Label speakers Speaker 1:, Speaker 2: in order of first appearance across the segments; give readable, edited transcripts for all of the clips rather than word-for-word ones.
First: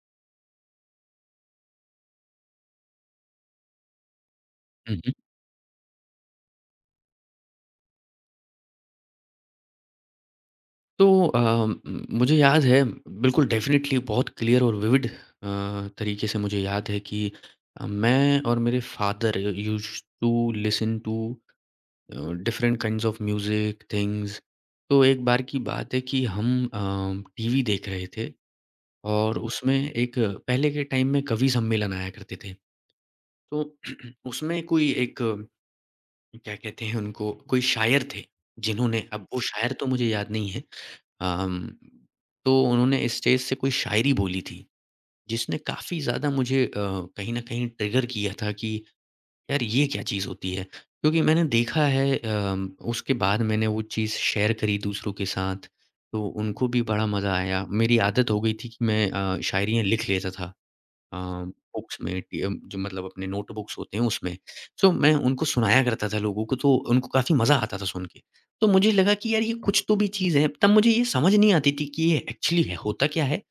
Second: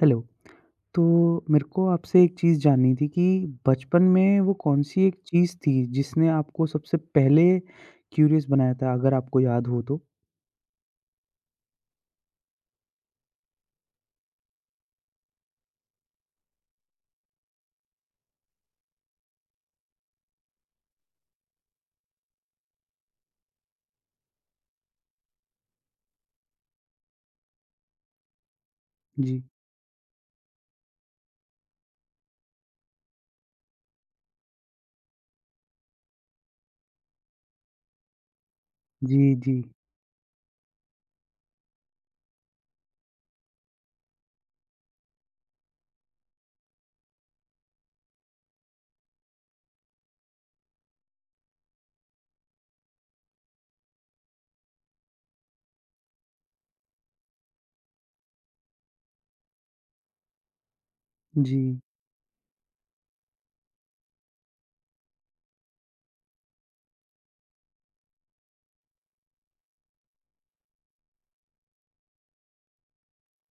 Speaker 1: Hello. तो मेरे को आपसे एक चीज़ जाननी थी कि बचपन में वो
Speaker 2: हुँ,
Speaker 1: कौन-सी
Speaker 2: हुँ।
Speaker 1: एक चीज़ थी जिसने आपको सबसे पहले क्यूरियस बनाया था? अगर आपको याद हो तो?
Speaker 2: तो म मुझे याद है बिल्कुल डेफ़िनेटली बहुत क्लियर और विविड तरीके से मुझे याद है कि मैं और मेरे father used to listen to different kinds of music, things. तो एक बार की बात है कि हम टीवी देख रहे थे और
Speaker 1: जी।
Speaker 2: उसमें एक पहले के टाइम में कवि सम्मेलन आया करते थे। तो उसमें कोई एक क्या कहते हैं उनको, कोई शायर थे, जिन्होंने
Speaker 1: जी,
Speaker 2: अब वो
Speaker 1: जी।
Speaker 2: शायर तो मुझे याद नहीं है। अम, तो उन्होंने स्टेज से कोई शायरी बोली थी, जिसने काफ़ी ज़्यादा मुझे कहीं न कहीं ट्रिगर किया था कि यार ये क्या चीज़ होती है? क्योंकि मैंने देखा है उसके बाद मैंने वो चीज़ शेयर करी दूसरों के साथ, तो उनको भी बड़ा मज़ा आया। मेरी आदत हो गई थी कि मैं शायरियाँ लिख लेता था। अ,
Speaker 1: जी।
Speaker 2: बुक्स में जो मतलब अपने नोटबुक्स होते हैं उसमें। सो मैं उनको सुनाया करता था लोगों को तो उनको काफ़ी मज़ा आता था सुन के। तो मुझे लगा कि यार ये कुछ तो भी चीज़ है, तब मुझे ये समझ नहीं आती थी कि ये एक्चुअली है होता क्या है?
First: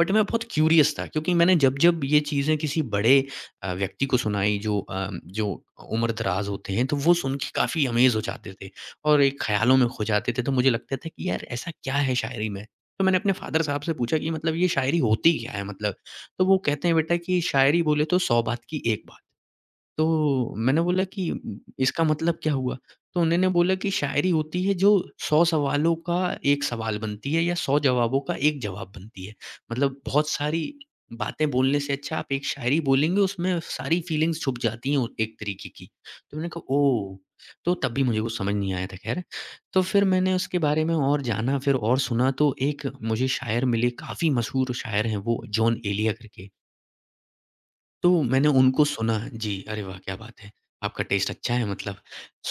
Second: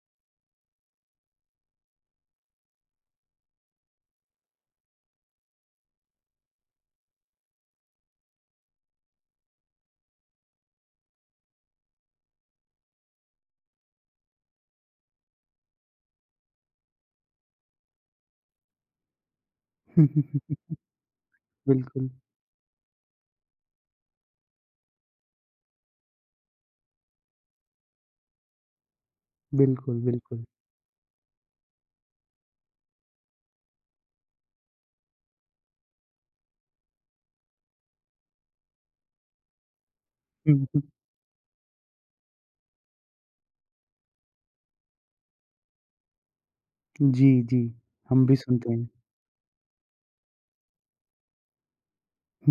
Speaker 2: बट मैं बहुत क्यूरियस था क्योंकि मैंने जब-जब ये चीज़ें किसी बड़े व्यक्ति को सुनाई जो उम्र-दराज़ होते हैं तो वो सुन के काफ़ी अमेज़ हो जाते थे और एक ख़्यालों में खो जाते थे। तो मुझे लगता था कि यार ऐसा क्या है शायरी में? तो मैंने अपने फ़ादर साहब से पूछा कि मतलब ये शायरी होती क्या है मतलब? तो वो कहते हैं बेटा कि शायरी बोले तो 100 बात की एक बात। तो मैंने बोला कि इसका
Speaker 1: बिल्कुल,
Speaker 2: मतलब क्या हुआ? तो उन्होंने बोला कि शायरी होती है जो 100 सवालों का एक सवाल बनती है या 100 जवाबों का एक जवाब बनती है।
Speaker 1: बिल्कुल,
Speaker 2: मतलब बहुत
Speaker 1: बिल्कुल।
Speaker 2: सारी बातें बोलने से अच्छा आप एक शायरी बोलेंगे उसमें सारी फीलिंग्स छुप जाती हैं एक तरीके की। तो मैंने कहा ओह! तो तब भी मुझे कुछ समझ नहीं आया था ख़ैर। तो फिर मैंने उसके बारे में और जाना फिर और सुना तो एक मुझे शायर मिले काफ़ी मशहूर शायर हैं वो जॉन एलिया करके।
Speaker 1: जी, जी।
Speaker 2: तो
Speaker 1: हम भी
Speaker 2: मैंने
Speaker 1: सुनते
Speaker 2: उनको
Speaker 1: हैं।
Speaker 2: सुना, जी, अरे वाह! क्या बात है, आपका टेस्ट अच्छा है मतलब।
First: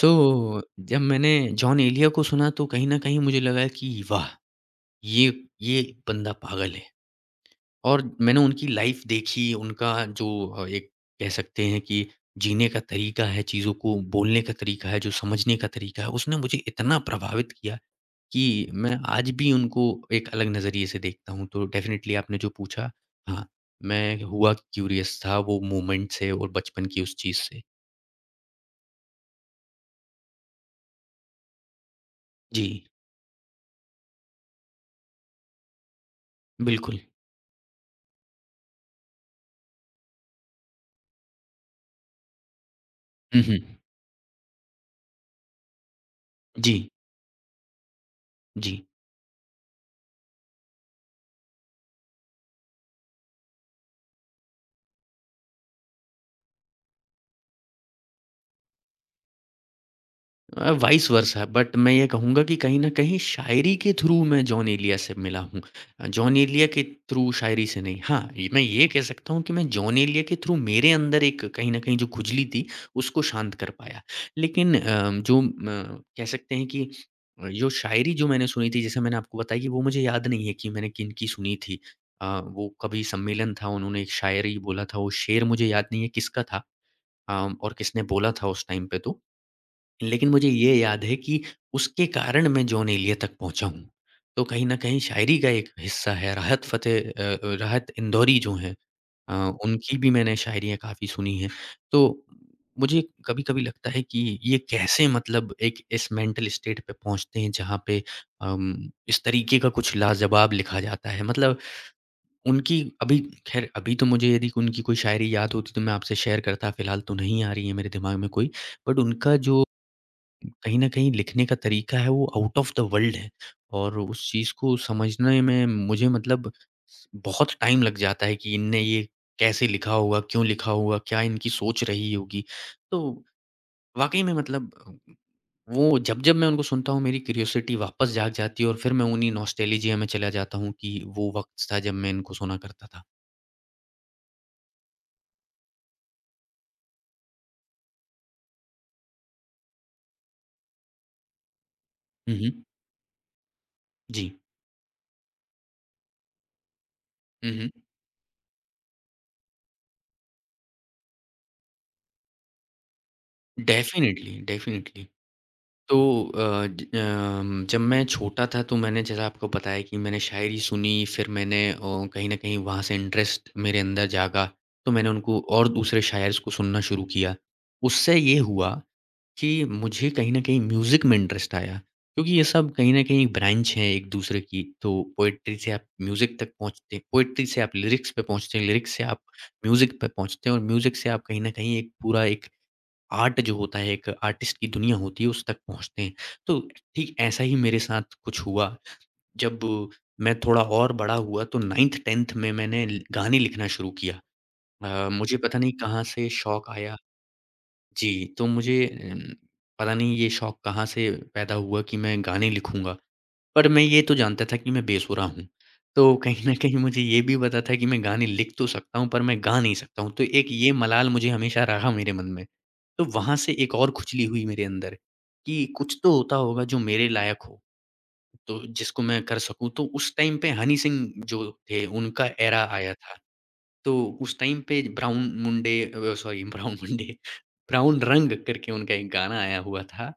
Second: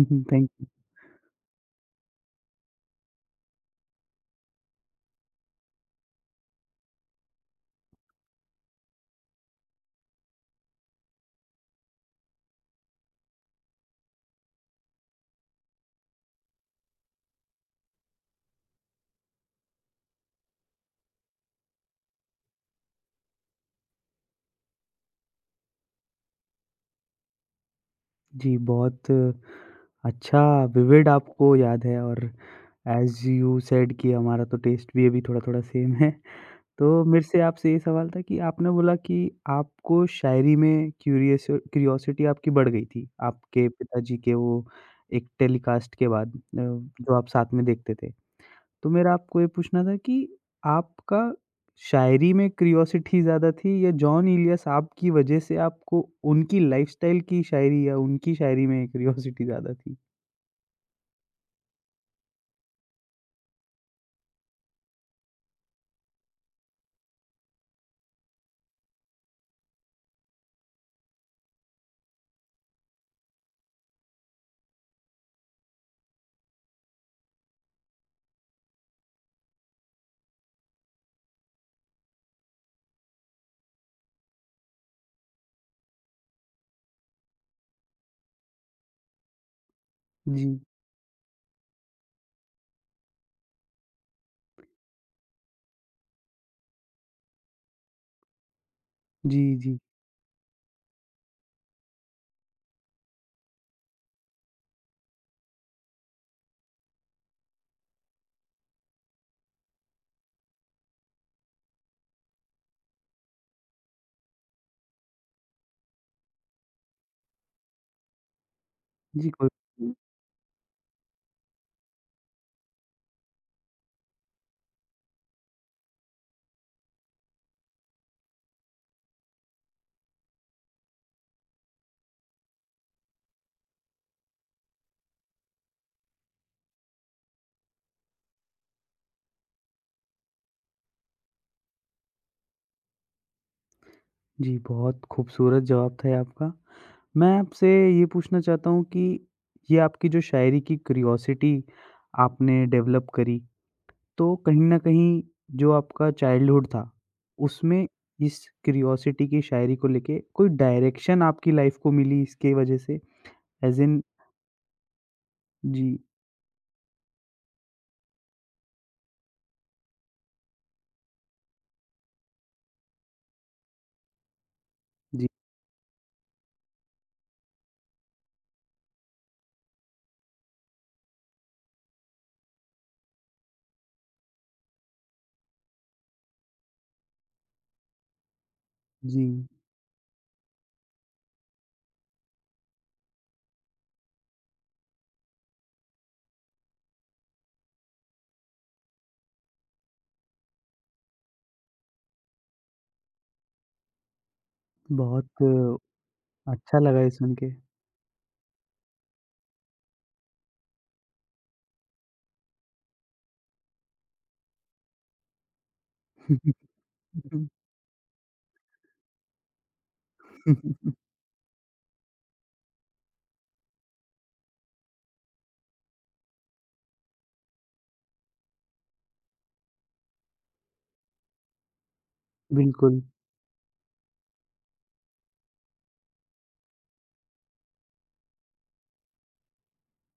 Speaker 2: सो
Speaker 1: थैंक
Speaker 2: जब मैंने जॉन एलिया को सुना तो कहीं न कहीं मुझे लगा कि वाह! ये ये बंदा पागल है। और मैंने उनकी लाइफ़ देखी, उनका जो एक कह सकते हैं कि जीने का तरीका है, चीज़ों को बोलने का तरीका है, जो समझने का तरीका है, उसने मुझे इतना प्रभावित किया कि मैं आज भी उनको एक अलग नज़रिए से देखता हूँ। तो डेफ़िनेटली आपने जो पूछा, हाँ, मैं हुआ क्यूरियस था वो मोमेंट से और बचपन की उस चीज़ से।
Speaker 1: जी, बहुत अच्छा विविड आपको याद है और
Speaker 2: जी,
Speaker 1: ऐज़ यू सेड कि हमारा तो टेस्ट भी अभी थोड़ा-थोड़ा सेम है। तो
Speaker 2: बिल्कुल।
Speaker 1: मेरे से आपसे ये सवाल था कि आपने बोला कि आपको शायरी में क्यूरियस क्यूरियोसिटी आपकी बढ़ गई थी,
Speaker 2: हुँ, हुँ।
Speaker 1: आपके पिताजी के वो एक टेलीकास्ट के बाद
Speaker 2: जी,
Speaker 1: जो आप साथ में देखते थे।
Speaker 2: जी।
Speaker 1: तो मेरा आपको ये पूछना था कि आपका शायरी में क्यूरियोसिटी ज़्यादा थी या जॉन इलियस आपकी वजह से आपको उनकी लाइफ़स्टाइल की शायरी या उनकी शायरी में क्यूरियोसिटी ज़्यादा थी?
Speaker 2: वाइस वर्सा बट मैं ये कहूँगा कि कहीं न कहीं शायरी के थ्रू मैं जॉन एलिया से मिला हूँ। जॉन एलिया के थ्रू शायरी से नहीं। हाँ, ये मैं ये कह सकता हूँ कि मैं जॉन एलिया के थ्रू मेरे अंदर एक कहीं न कहीं जो खुजली थी, उसको शांत कर पाया। लेकिन जो म कह सकते हैं कि जो शायरी जो मैंने सुनी थी, जैसे मैंने आपको बताई कि वो मुझे याद नहीं है कि मैंने किनकी सुनी थी। वो कभी सम्मेलन था, उन्होंने एक शायरी बोला था, वो शेर मुझे याद नहीं है किसका था अ, और किसने बोला था उस टाइम पे तो। लेकिन
Speaker 1: जी।
Speaker 2: मुझे ये याद है कि उसके कारण मैं जॉन एलिया तक पहुँचा हूँ। तो कहीं न कहीं शायरी का एक हिस्सा है, राहत इंदौरी जो हैं अ,
Speaker 1: जी, जी।
Speaker 2: उनकी भी मैंने शायरियाँ काफ़ी सुनी हैं। तो मुझे कभी-कभी लगता है कि ये कैसे मतलब एक इस मेंटल स्टेट पे पहुँचते हैं जहाँ पे अम, इस तरीके का कुछ लाजवाब लिखा जाता है। मतलब उनकी अभी ख़ैर अभी तो मुझे यदि उनकी कोई शायरी याद होती तो मैं आपसे शेयर करता, फ़िलहाल तो नहीं आ रही है मेरे दिमाग में कोई। बट
Speaker 1: जी,
Speaker 2: उनका
Speaker 1: कोई
Speaker 2: जो कहीं न कहीं लिखने का तरीका है वो आउट ऑफ द वर्ल्ड है और उस चीज़ को समझने में मुझे मतलब स बहुत टाइम लग जाता है कि इनने ये कैसे लिखा होगा? क्यों लिखा होगा? क्या इनकी सोच रही होगी? तो वाक़ई में मतलब वो जब-जब मैं उनको सुनता हूँ मेरी क्यूरियोसिटी वापस जाग जाती है और फिर मैं उन्हीं नॉस्टैल्जिया में चला जाता हूँ कि वो वक़्त था जब मैं इनको सुना करता था।
Speaker 1: जी, बहुत खूबसूरत जवाब था ये आपका। मैं आपसे ये पूछना चाहता हूँ कि ये आपकी जो शायरी की क्यूरियोसिटी
Speaker 2: हुँ, हुँ।
Speaker 1: आपने डेवलप करी,
Speaker 2: जी।
Speaker 1: तो कहीं न कहीं जो आपका चाइल्डहुड था,
Speaker 2: हुँ, हुँ।
Speaker 1: उसमें इस क्यूरियोसिटी की शायरी को लेके कोई डायरेक्शन आपकी लाइफ़ को मिली इसकी वजह से? As in
Speaker 2: definitely, definitely.
Speaker 1: जी,
Speaker 2: तो जब मैं छोटा था तो मैंने जैसा आपको बताया कि मैंने शायरी सुनी फिर मैंने कहीं न कहीं वहाँ से इंटरेस्ट मेरे अंदर जागा, तो मैंने
Speaker 1: जी,
Speaker 2: उनको और दूसरे शायर्स को सुनना शुरू किया। उससे ये हुआ कि मुझे कहीं न कहीं म्यूज़िक में इंटरेस्ट आया क्योंकि ये सब कहीं न कहीं ब्रांच हैं एक-दूसरे की, तो पोएट्री से आप म्यूज़िक तक पहुँचते हैं, पोएट्री से आप लिरिक्स पे पहुँचते हैं, लिरिक्स से आप
Speaker 1: जी।
Speaker 2: म्यूज़िक पे पहुँचते हैं और म्यूज़िक से आप कहीं न कहीं एक पूरा एक आर्ट जो होता है एक आर्टिस्ट की दुनिया होती है उस तक पहुँचते हैं। तो ठीक ऐसा ही मेरे साथ कुछ हुआ। जब मैं थोड़ा और बड़ा हुआ तो 9th-10th में मैंने ल गाने लिखना शुरू किया। मुझे
Speaker 1: बहुत
Speaker 2: पता नहीं कहाँ से शौक
Speaker 1: अच्छा
Speaker 2: आया
Speaker 1: लगा ये सुन के।
Speaker 2: जी, तो मुझे अम, पता नहीं ये शौक कहाँ से पैदा हुआ कि मैं गाने लिखूँगा। पर मैं ये तो जानता था कि मैं बेसुरा हूँ। तो कहीं न कहीं मुझे ये भी पता था कि मैं गाने लिख तो सकता हूँ पर मैं गा नहीं सकता हूँ। तो एक ये मलाल मुझे हमेशा रहा मेरे मन में। तो वहाँ से एक और खुजली हुई मेरे अंदर कि कुछ तो होता होगा जो मेरे लायक हो, तो जिसको मैं कर सकूँ। तो उस टाइम पे हनी सिंह जो थे उनका एरा आया
Speaker 1: बिल्कुल।
Speaker 2: था। तो उस टाइम पे ब्राउन मुंडे अ, सॉरी ब्राउन मुंडे ब्राउन रंग करके उनका एक गाना आया हुआ था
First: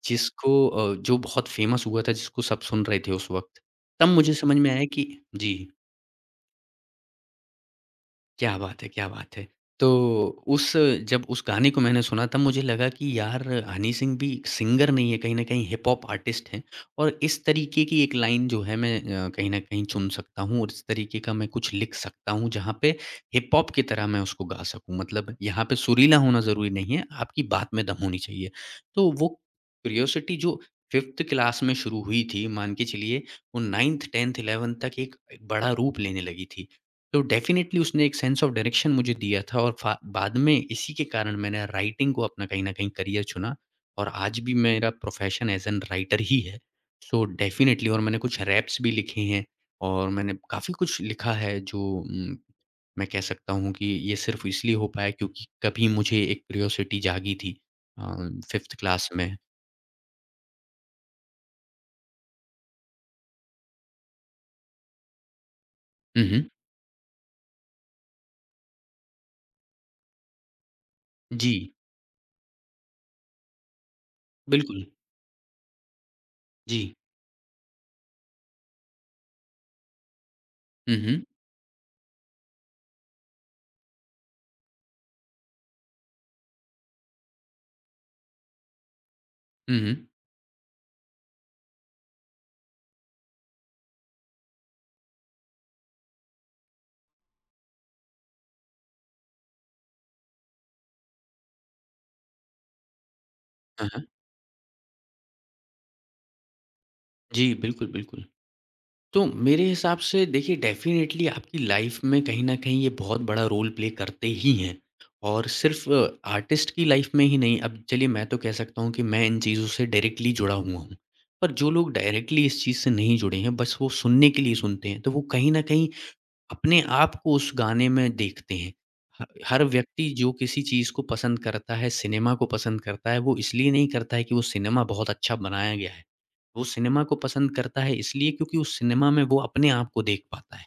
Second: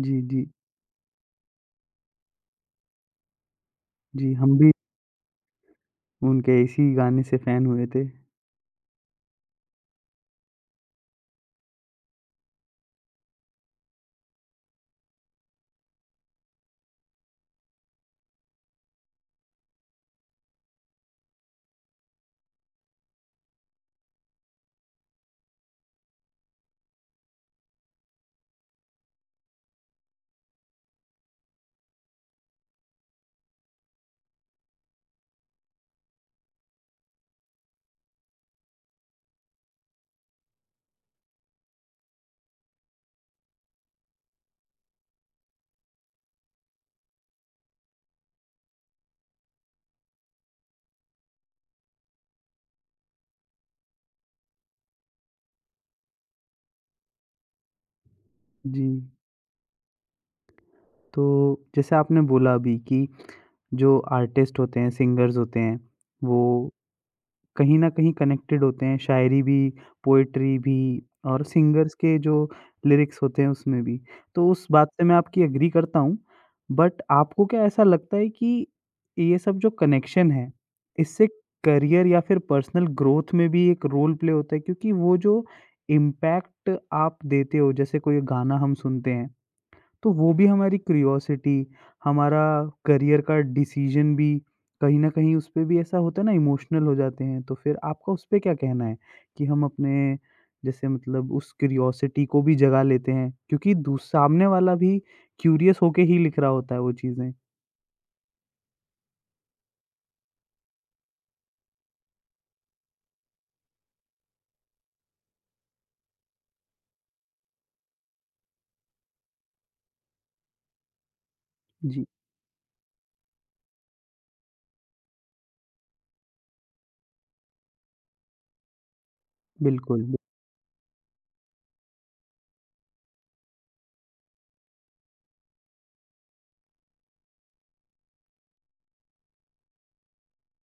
Speaker 1: जी, जी,
Speaker 2: जिसको जो बहुत फ़ेमस हुआ था जिसको सब सुन रहे थे उस वक़्त। तब
Speaker 1: जी,
Speaker 2: मुझे
Speaker 1: हम
Speaker 2: समझ
Speaker 1: भी
Speaker 2: में आया कि जी।
Speaker 1: उनके इसी गाने से फ़ैन हुए थे।
Speaker 2: क्या बात है! क्या बात है! तो उस जब उस गाने को मैंने सुना तब मुझे लगा कि यार हनी सिंह भी सिंगर नहीं है, कहीं न कहीं हिप हॉप आर्टिस्ट हैं और इस तरीके की एक लाइन जो है मैं कहीं न कहीं चुन सकता हूँ और इस तरीके का मैं कुछ लिख सकता हूँ जहाँ पे हिप हॉप की तरह मैं उसको गा सकूँ। मतलब यहाँ पे सुरीला होना ज़रूरी नहीं है, आपकी बात में दम होनी चाहिए। तो वो क्यूरियोसिटी जो 5th क्लास में शुरू हुई थी, मान के चलिए वो 9th 10th 11th तक एक एक बड़ा रूप लेने लगी थी। तो डेफ़िनेटली उसने एक सेंस ऑफ डायरेक्शन मुझे दिया था और फा बाद में इसी के कारण मैंने राइटिंग को अपना कहीं न कहीं करियर चुना और आज भी मेरा प्रोफ़ेशन एज़ एन राइटर ही है। सो डेफ़िनेटली और मैंने कुछ रैप्स भी लिखे हैं और मैंने काफ़ी कुछ लिखा है जो मैं कह सकता हूँ कि ये सिर्फ़ इसलिए हो पाया क्योंकि कभी मुझे एक क्यूरियोसिटी जागी थी अ, 5th
Speaker 1: जी,
Speaker 2: क्लास में।
Speaker 1: तो जैसे आपने बोला अभी कि जो आर्टिस्ट होते हैं, सिंगर्स होते हैं,
Speaker 2: हुँ, हुँ।
Speaker 1: वो कहीं न कहीं कनेक्टेड होते हैं, शायरी भी, पोएट्री भी और
Speaker 2: जी,
Speaker 1: सिंगर्स के जो लिरिक्स होते हैं उसमें भी। तो उस
Speaker 2: बिल्कुल।
Speaker 1: बात से मैं आपकी एग्री करता हूँ,
Speaker 2: जी।
Speaker 1: बट आपको क्या ऐसा लगता है कि ये सब जो कनेक्शन है,
Speaker 2: हुँ, हुँ।
Speaker 1: इससे करियर या फिर पर्सनल ग्रोथ में भी एक रोल प्ले होता है? क्योंकि वो जो इम्पैक्ट आप देते हो, जैसे कोई गाना हम सुनते हैं
Speaker 2: हुँ, हुँ।
Speaker 1: तो वो भी हमारी क्यूरियोसिटी, हमारा करियर का डिसीजन भी कहीं न कहीं उसपे भी ऐसा होता है ना इमोशनल हो जाते हैं। तो फिर आपका उसपे क्या कहना है कि हम अपने जैसे मतलब उस क्यूरियोसिटी को भी जगा लेते हैं? क्योंकि
Speaker 2: हाँ,
Speaker 1: दू
Speaker 2: हाँ।
Speaker 1: सामने वाला भी क्यूरियस होके ही लिख रहा होता है वो चीज़ें।
Speaker 2: जी, बिल्कुल, बिल्कुल। तो मेरे हिसाब से देखिए डेफ़िनेटली आपकी लाइफ़ में कहीं न कहीं ये बहुत बड़ा रोल प्ले करते ही हैं। और सिर्फ़ आर्टिस्ट की लाइफ़ में ही नहीं, अब चलिए मैं तो कह सकता हूँ कि मैं इन चीज़ों से डायरेक्टली जुड़ा हुआ हूँ। पर जो लोग
Speaker 1: जी,
Speaker 2: डायरेक्टली इस चीज़ से नहीं जुड़े हैं, बस वो सुनने के लिए सुनते हैं, तो वो कहीं न कहीं अपने आप को उस गाने में देखते हैं। ह हर
Speaker 1: बिल्कुल।
Speaker 2: व्यक्ति जो किसी चीज़ को पसंद करता है, सिनेमा को पसंद करता है, वो इसलिए नहीं करता है कि वो सिनेमा बहुत अच्छा बनाया गया है। वो सिनेमा को पसंद करता है इसलिए क्योंकि उस सिनेमा में वो अपने आप को देख पाता है।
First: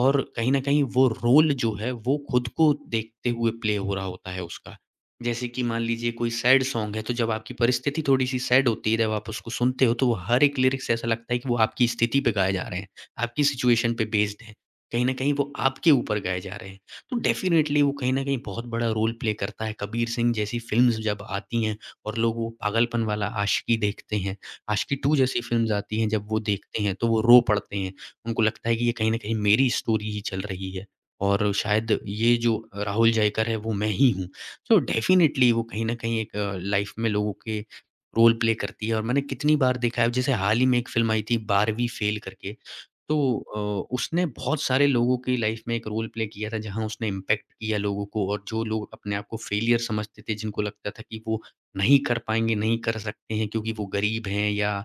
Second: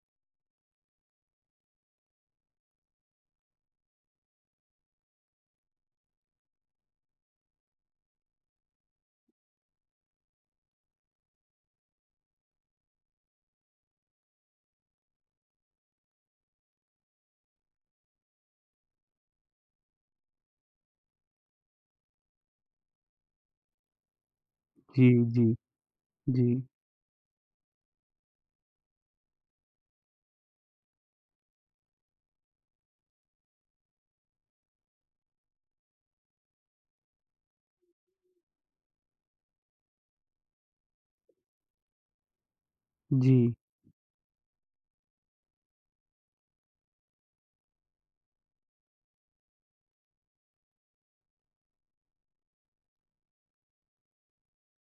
Speaker 2: और कहीं न कहीं वो रोल जो है वो खुद को देखते हुए प्ले हो रहा होता है उसका। जैसे कि मान लीजिए कोई सैड सॉन्ग है तो जब आपकी परिस्थिति थोड़ी-सी सैड होती है जब आप उसको सुनते हो तो वो हर एक लिरिक्स ऐसा लगता है कि वो आपकी स्थिति पे गाए जा रहे हैं, आपकी सिचुएशन पे बेस्ड हैं। कहीं न कहीं वो आपके ऊपर गाए जा रहे हैं। तो डेफ़िनेटली वो कहीं न कहीं बहुत बड़ा रोल प्ले करता है। कबीर सिंह जैसी फ़िल्म्स जब आती हैं और लोग वो पागलपन वाला आशिकी देखते हैं, आशिकी
Speaker 1: जी,
Speaker 2: 2 जैसी
Speaker 1: जी,
Speaker 2: फ़िल्म्स आती हैं जब वो
Speaker 1: जी,
Speaker 2: देखते हैं तो वो रो पड़ते हैं। उनको लगता है कि ये कहीं न कहीं मेरी स्टोरी ही चल रही है और शायद ये जो राहुल जयकर है वो मैं ही हूँ। सो डेफ़िनेटली वो कहीं न कहीं एक लाइफ़ में लोगों के रोल प्ले करती है और मैंने कितनी बार देखा है, जैसे हाल ही में एक फ़िल्म आई थी 12वीं फ़ेल करके। तो
Speaker 1: जी,
Speaker 2: उसने बहुत सारे लोगों की लाइफ़ में एक रोल प्ले किया था, जहाँ उसने इम्पैक्ट किया लोगों को। और जो लोग अपने आप को फेलियर समझते थे, जिनको लगता था कि वो नहीं कर पाएँगे, नहीं कर सकते हैं, क्योंकि वो गरीब हैं या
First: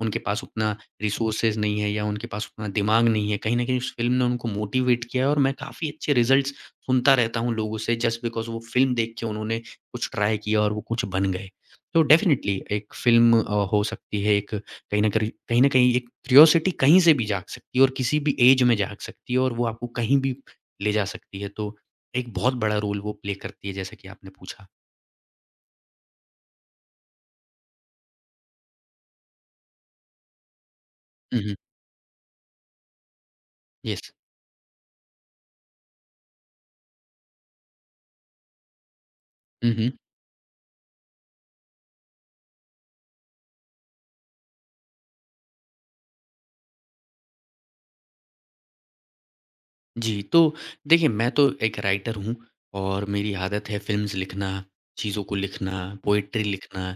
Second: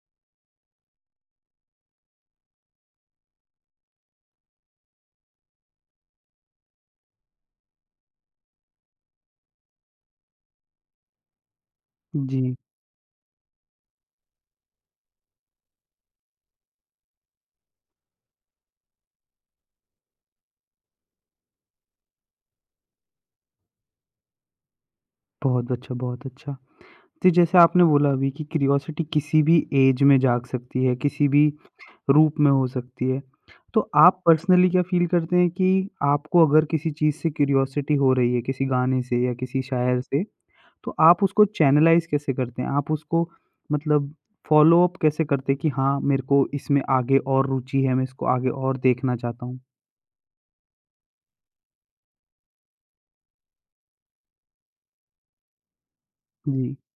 Speaker 2: उनके पास उतना रिसोर्सेज़ नहीं है या उनके पास उतना दिमाग नहीं है। कहीं न कहीं उस फ़िल्म ने उनको मोटिवेट किया है, और मैं काफ़ी अच्छे रिज़ल्ट्स सुनता रहता हूँ लोगों से जस्ट बिकॉज़ वो फ़िल्म देख के उन्होंने कुछ ट्राई किया और वो कुछ बन गए। तो
Speaker 1: जी।
Speaker 2: डेफ़िनिटली एक फ़िल्म हो सकती है एक कहीं न कहीं एक क्यूरियोसिटी कहीं से भी जाग सकती है, और किसी भी ऐज में जाग सकती है, और वो आपको कहीं भी ले जा सकती है। तो एक बहुत बड़ा रोल वो प्ले करती है, जैसा कि आपने पूछा।
Speaker 1: बहुत अच्छा, बहुत अच्छा। तो जैसे आपने बोला अभी कि क्यूरियोसिटी किसी भी एज में जाग सकती है, किसी
Speaker 2: हुँ,
Speaker 1: भी
Speaker 2: हुँ।
Speaker 1: रूप में हो सकती है। तो
Speaker 2: येस।
Speaker 1: आप पर्सनली क्या फ़ील करते हैं कि आपको अगर किसी चीज़ से क्यूरियोसिटी हो रही है, किसी गाने से या किसी
Speaker 2: हुँ, हुँ।
Speaker 1: शायर से, तो आप उसको चैनलाइज़ कैसे करते हैं? आप उसको मतलब फ़ॉलो अप कैसे करते हैं कि हाँ, मेरे को इसमें आगे और रुचि है, मैं इसको आगे और देखना चाहता हूँ?
Speaker 2: जी, तो देखिए, मैं तो एक राइटर हूँ और मेरी आदत है फ़िल्म्स लिखना, चीज़ों को लिखना, पोएट्री
Speaker 1: जी।
Speaker 2: लिखना।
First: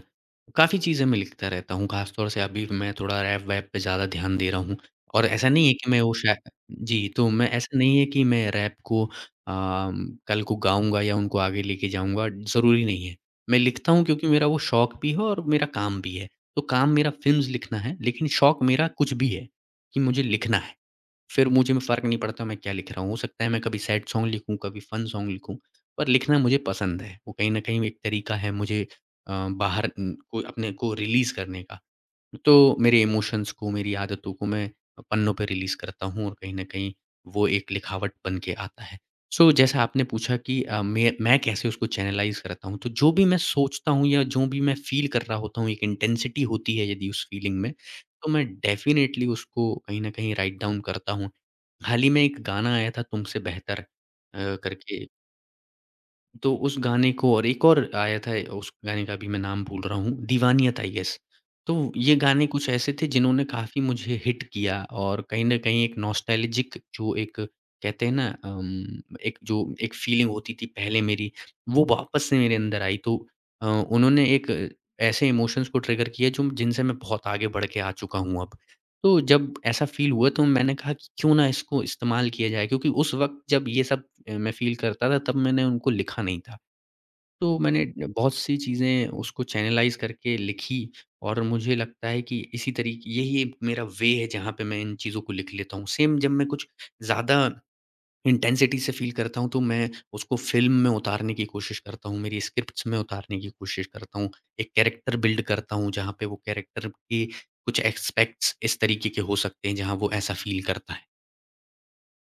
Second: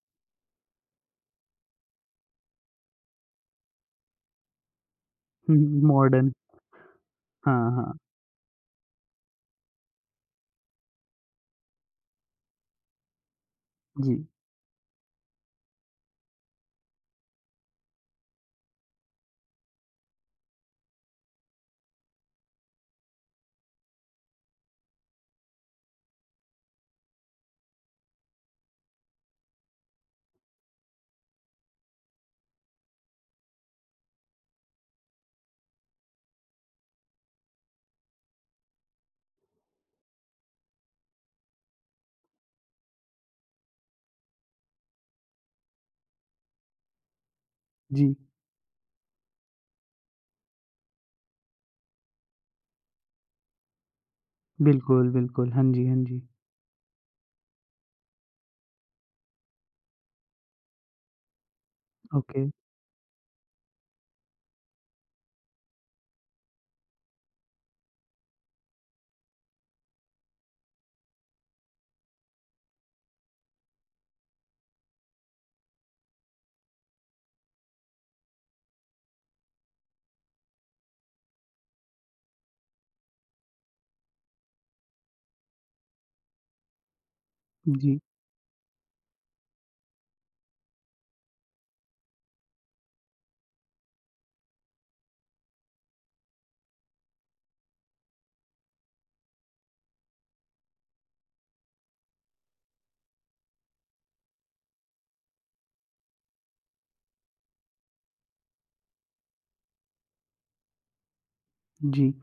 Speaker 2: काफ़ी चीज़ें मैं लिखता रहता हूँ। ख़ास तौर से अभी मैं थोड़ा रैप-वैप पे ज़्यादा ध्यान दे रहा हूँ। और ऐसा
Speaker 1: हुँ,
Speaker 2: नहीं है
Speaker 1: हुँ,
Speaker 2: कि मैं वो
Speaker 1: मॉडर्न।
Speaker 2: शाय, जी, तो मैं,
Speaker 1: हाँ,
Speaker 2: ऐसा
Speaker 1: हाँ।
Speaker 2: नहीं है कि मैं रैप को कल को गाऊँगा या उनको आगे लेके जाऊँगा, ज़रूरी नहीं है। मैं लिखता हूँ
Speaker 1: जी,
Speaker 2: क्योंकि मेरा वो शौक भी है और मेरा काम भी है। तो काम मेरा फ़िल्म्स लिखना है, लेकिन शौक मेरा कुछ भी है, कि मुझे लिखना है। फिर मुझे में फ़र्क नहीं पड़ता मैं क्या लिख रहा हूँ। हो सकता है मैं कभी सैड सॉन्ग लिखूँ, कभी फन सॉन्ग लिखूँ, पर लिखना मुझे पसंद है। वो कहीं न कहीं एक तरीका है मुझे बाहर को अपने को रिलीज़ करने का। तो मेरे इमोशंस को, मेरी आदतों को मैं पन्नों पे रिलीज़ करता हूँ, और कहीं न कहीं वो एक लिखावट बन के आता है। सो जैसा आपने पूछा कि मैं कैसे उसको चैनलाइज़ करता हूँ, तो जो भी मैं सोचता हूँ या जो भी मैं फ़ील कर रहा होता हूँ, एक इंटेंसिटी होती है यदि उस फ़ीलिंग में,
Speaker 1: जी।
Speaker 2: तो मैं डेफ़िनेटली उसको कहीं न कहीं राइट डाउन करता हूँ। हाल ही में एक गाना आया था, तुमसे बेहतर करके।
Speaker 1: बिल्कुल, बिल्कुल। हाँ जी, हाँ जी।
Speaker 2: तो उस गाने को, और एक और आया था, उस गाने का भी मैं नाम भूल रहा हूँ, दीवानियत आई गेस। तो ये
Speaker 1: ओके।
Speaker 2: गाने कुछ ऐसे थे जिन्होंने काफ़ी मुझे हिट किया, और कहीं न कहीं एक नॉस्टैल्जिक जो, एक कहते हैं ना एक जो एक फ़ीलिंग होती थी पहले मेरी, वो वापस से मेरे अंदर आई। तो उन्होंने एक ऐसे इमोशंस को ट्रिगर किया जो, जिनसे मैं बहुत आगे बढ़ के आ चुका हूँ अब। तो जब ऐसा फ़ील हुआ तो मैंने कहा कि क्यों ना इसको इस्तेमाल किया जाए, क्योंकि उस वक़्त जब ये सब मैं फ़ील करता था, तब मैंने उनको लिखा नहीं था। तो मैंने
Speaker 1: जी,
Speaker 2: बहुत सी चीज़ें उसको चैनलाइज़ करके लिखी। और मुझे लगता है कि इसी तरीके, यही एक मेरा वे है जहाँ पे मैं इन चीज़ों को लिख लेता हूँ। सेम जब मैं कुछ ज़्यादा इंटेंसिटी से फ़ील करता हूँ तो मैं उसको फ़िल्म में उतारने की कोशिश करता हूँ, मेरी स्क्रिप्ट्स में उतारने की कोशिश करता हूँ। एक कैरेक्टर बिल्ड करता हूँ जहाँ पे वो कैरेक्टर के कुछ एस्पेक्ट्स इस तरीके के हो सकते हैं जहाँ वो ऐसा फ़ील करता है।
Speaker 1: जी।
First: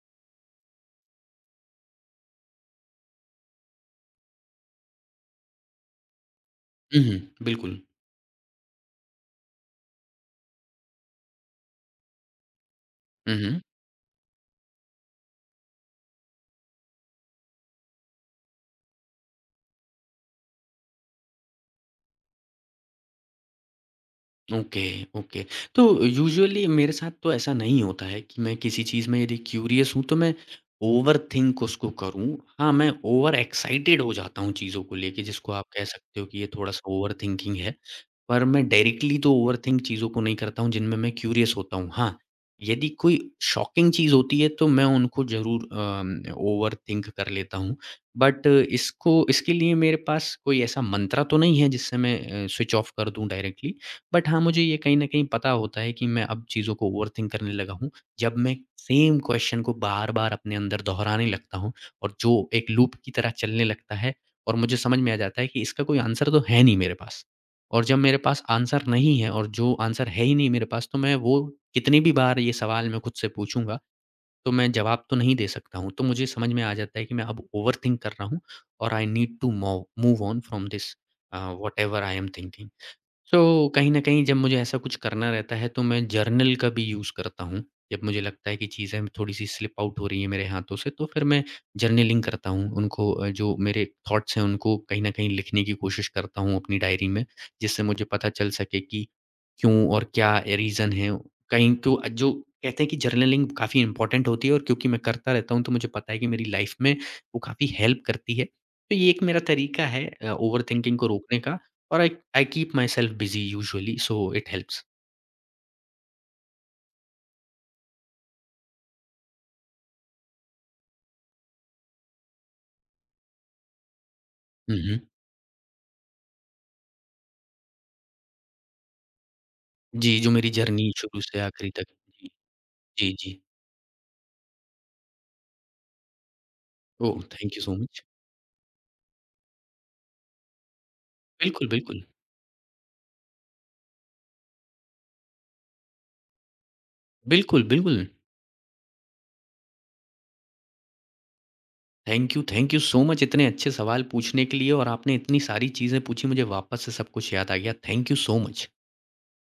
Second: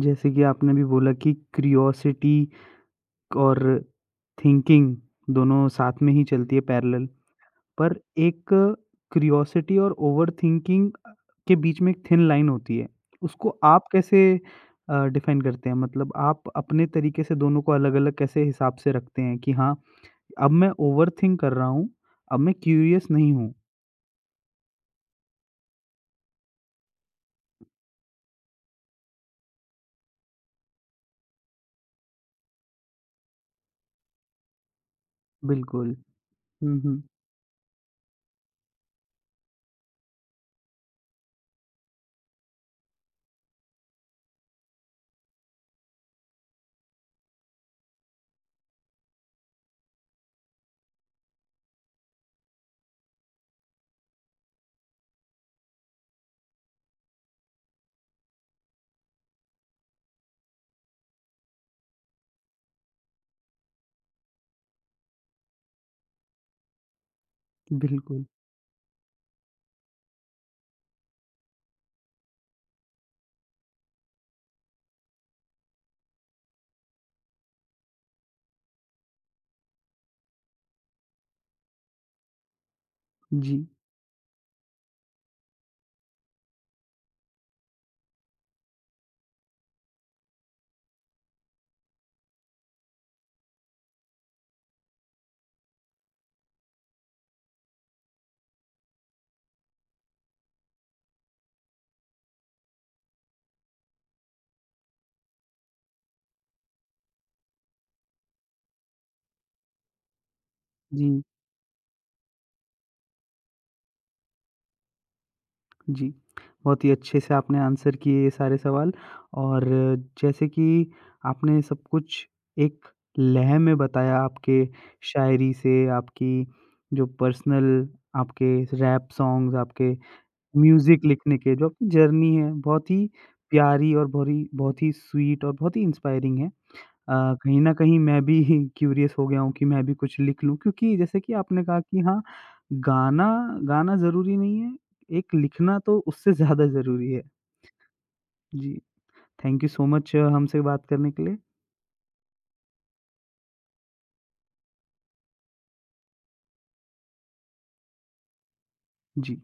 Speaker 1: जैसे कि आपने भी बोला कि क्यूरियोसिटी और थिंकिंग दोनों साथ में ही चलती है
Speaker 2: हुँ,
Speaker 1: पैरेलल
Speaker 2: हुँ। बिल्कुल।
Speaker 1: पर एक क्यूरियोसिटी और ओवरथिंकिंग के बीच में एक थिन लाइन होती है।
Speaker 2: हुँ,
Speaker 1: उसको
Speaker 2: हुँ।
Speaker 1: आप कैसे डिफाइन करते हैं? मतलब आप अपने तरीके से दोनों को अलग-अलग कैसे हिसाब से रखते हैं कि हाँ, अब मैं ओवरथिंक कर रहा हूँ, अब मैं क्यूरियस नहीं हूँ?
Speaker 2: Okay, okay. तो यूजुअली मेरे साथ तो ऐसा नहीं होता है कि मैं किसी चीज़ में यदि क्यूरियस हूँ तो मैं ओवरथिंक उसको करूँ। हाँ, मैं ओवर एक्साइटेड हो जाता हूँ चीज़ों को लेके, जिसको आप कह
Speaker 1: बिल्कुल।
Speaker 2: सकते हो कि ये
Speaker 1: हुँ,
Speaker 2: थोड़ा-सा
Speaker 1: हुँ।
Speaker 2: ओवरथिंकिंग है। पर मैं डायरेक्टली तो ओवरथिंक चीज़ों को नहीं करता हूँ जिनमें मैं क्यूरियस होता हूँ। हाँ, यदि कोई शॉकिंग चीज़ होती है तो मैं उनको ज़रूर ओवरथिंक कर लेता हूँ। बट इसको इसके लिए मेरे पास कोई ऐसा मंत्रा तो नहीं है जिससे मैं स्विच ऑफ कर दूँ डायरेक्टली। बट हाँ, मुझे ये कहीं न कहीं पता होता है कि मैं अब चीज़ों को ओवरथिंक करने लगा हूँ। जब मैं सेम क्वेश्चन को बार-बार अपने अंदर दोहराने लगता हूँ, और जो एक लूप की तरह चलने लगता है, और मुझे समझ में आ जाता है कि इसका कोई आंसर तो है नहीं मेरे पास। और जब मेरे
Speaker 1: बिल्कुल।
Speaker 2: पास आंसर नहीं है, और जो आंसर है ही नहीं मेरे पास, तो मैं वो कितनी भी बार ये सवाल मैं खुद से पूछूँगा, तो मैं जवाब तो नहीं दे सकता हूँ। तो मुझे समझ में आ जाता है कि मैं अब ओवरथिंक कर रहा हूँ, और I need to move move on from this whatever I am thinking. So
Speaker 1: जी,
Speaker 2: कहीं न कहीं जब मुझे ऐसा कुछ करना रहता है तो मैं जर्नल का भी यूज़ करता हूँ। जब मुझे लगता है कि चीज़ें थोड़ी-सी स्लिप आउट हो रही हैं मेरे हाथों से, तो फिर मैं जर्नलिंग करता हूँ। जो मेरे थॉट्स हैं उनको कहीं न कहीं लिखने की कोशिश करता हूँ अपनी डायरी में, जिससे मुझे पता चल सके कि क्यों और क्या रीज़न है। कहीं तो जो कहते हैं कि जर्नलिंग काफ़ी इम्पोर्टेंट होती है, और क्योंकि मैं करता रहता हूँ तो मुझे पता है कि मेरी लाइफ़ में वो काफ़ी हेल्प करती है। तो ये एक मेरा तरीका है ओवरथिंकिंग को
Speaker 1: जी।
Speaker 2: रोकने का। और I I keep my self busy usually so it helps.
Speaker 1: जी, बहुत ही अच्छे से आपने आंसर किए ये सारे सवाल और जैसे कि आपने सब कुछ एक लय में बताया आपके
Speaker 2: हुँ, हुँ।
Speaker 1: शायरी से, आपकी जो पर्सनल आपके रैप सॉन्ग्स, आपके
Speaker 2: जी, जो मेरी जर्नी
Speaker 1: म्यूज़िक
Speaker 2: शुरू
Speaker 1: लिखने
Speaker 2: से
Speaker 1: के जो
Speaker 2: आखिरी तक।
Speaker 1: आपकी
Speaker 2: जी,
Speaker 1: जर्नी है, बहुत ही
Speaker 2: जी, जी।
Speaker 1: प्यारी और बहुत ही स्वीट और बहुत ही इंस्पायरिंग है। अ,
Speaker 2: ओह! थैंक
Speaker 1: कहीं
Speaker 2: यू
Speaker 1: न
Speaker 2: सो
Speaker 1: कहीं
Speaker 2: मच।
Speaker 1: मैं भी क्यूरियस हो गया हूँ कि मैं भी कुछ लिख लूँ क्योंकि जैसे कि आपने
Speaker 2: बिल्कुल,
Speaker 1: कहा कि
Speaker 2: बिल्कुल।
Speaker 1: हाँ, गाना गाना ज़रूरी नहीं है, एक लिखना तो उससे ज़्यादा ज़रूरी है।
Speaker 2: बिल्कुल, बिल्कुल।
Speaker 1: जी, थैंक यू सो मच हमसे बात करने के लिए।
Speaker 2: थैंक यू सो मच इतने अच्छे सवाल पूछने के लिए, और आपने इतनी सारी चीज़ें पूछी, मुझे वापस से सब कुछ याद आ गया। Thank you so much.
Speaker 1: Ji.